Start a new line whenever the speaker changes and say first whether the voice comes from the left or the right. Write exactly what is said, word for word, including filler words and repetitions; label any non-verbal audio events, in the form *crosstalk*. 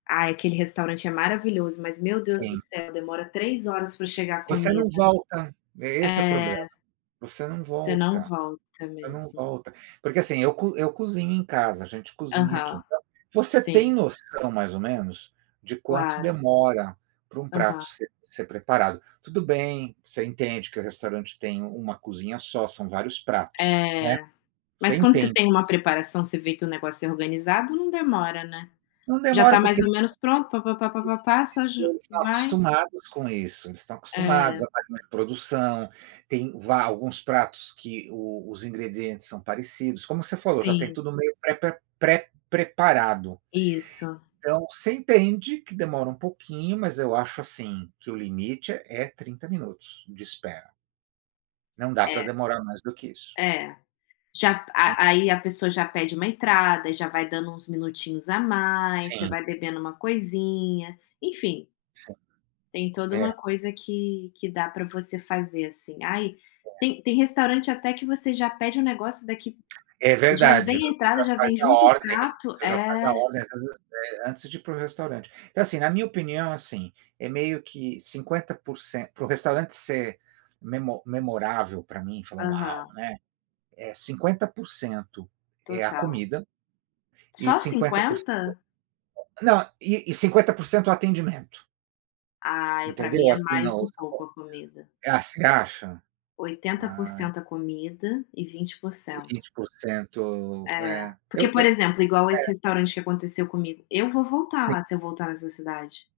left: Ah, aquele restaurante é maravilhoso, mas, meu Deus do
right: Sim.
left: céu, demora três horas pra chegar a
right: Você não
left: comida.
right: volta. É, esse o problema.
left: É.
right: Você não
left: Você não
right: volta,
left: volta
right: você não
left: mesmo.
right: volta, porque, assim, eu co eu cozinho em casa. A gente cozinha aqui,
left: Aham.
right: então você tem
left: Sim.
right: noção, mais ou menos, de quanto
left: Claro.
right: demora pra um prato
left: Aham.
right: ser ser preparado. Tudo bem, você entende que o restaurante tem uma cozinha só, são vários pratos, né.
left: É.
right: Você
left: Mas, quando você
right: entende
left: tem
right: isso.
left: uma preparação, você vê que o negócio é organizado, não demora, né.
right: Não
left: Já
right: demora
left: tá mais
right: porque,,
left: ou menos pronto, pá pá pá pá pá pá,
right: *unintelligible*
left: só
right: isso,
left: ju
right: eles estão
left: vai
right: acostumados com isso. Eles estão acostumados
left: É.
right: a estar com uma produção, tem va alguns pratos que o os ingredientes são parecidos, como você falou, já tem
left: Sim.
right: tudo meio prepa pré-preparado.
left: Isso.
right: Então, você entende que demora um pouquinho, mas eu acho, assim, que o limite é é trinta minutos de espera. Não dá pra
left: É.
right: demorar mais do que isso.
left: É. Já
right: Né.
left: a aí a pessoa já pede uma entrada e já vai dando uns minutinhos a mais, você
right: Sim.
left: vai bebendo uma coisinha, enfim.
right: Sim.
left: Tem toda
right: É.
left: uma coisa que que dá pra você fazer, assim. Ai,
right: É.
left: tem tem restaurante até que você já pede um negócio daqui
right: É
left: já
right: verdade.
left: vem a
right: Você
left: entrada,
right: já
left: já
right: faz
left: vem
right: na
left: junto o
right: ordem, né,
left: prato
right: você já faz na
left: é.
right: ordem, às vezes, eh, antes de ir para o restaurante. Então assim, na minha opinião, assim, é meio que cinquenta por cen para o restaurante ser memo memorável pra mim, falar: "Uau",
left: Aham.
right: né. É cinquenta por cento é a
left: Total.
right: comida e
left: Só
right: cinquenta por cento,
left: cinquenta?
right: *unintelligible* não, e e cinquenta por cento o atendimento.
left: Ai, pra
right: Entendeu,
left: mim é
right: assim, ó,
left: mais um
right: vamos
left: pouco,
right: supor.
left: a comida.
right: Ah, você acha?
left: oitenta por
right: Ah,
left: cento a
right: então.
left: comida e vinte por
right: E
left: cento.
right: vinte por cento,
left: É.
right: é.
left: Porque,
right: Eu
left: por
right: eu
left: exemplo, igual esse
right: é.
left: restaurante que aconteceu comigo. Eu vou voltar lá,
right: Sim.
left: se eu voltar nessa cidade.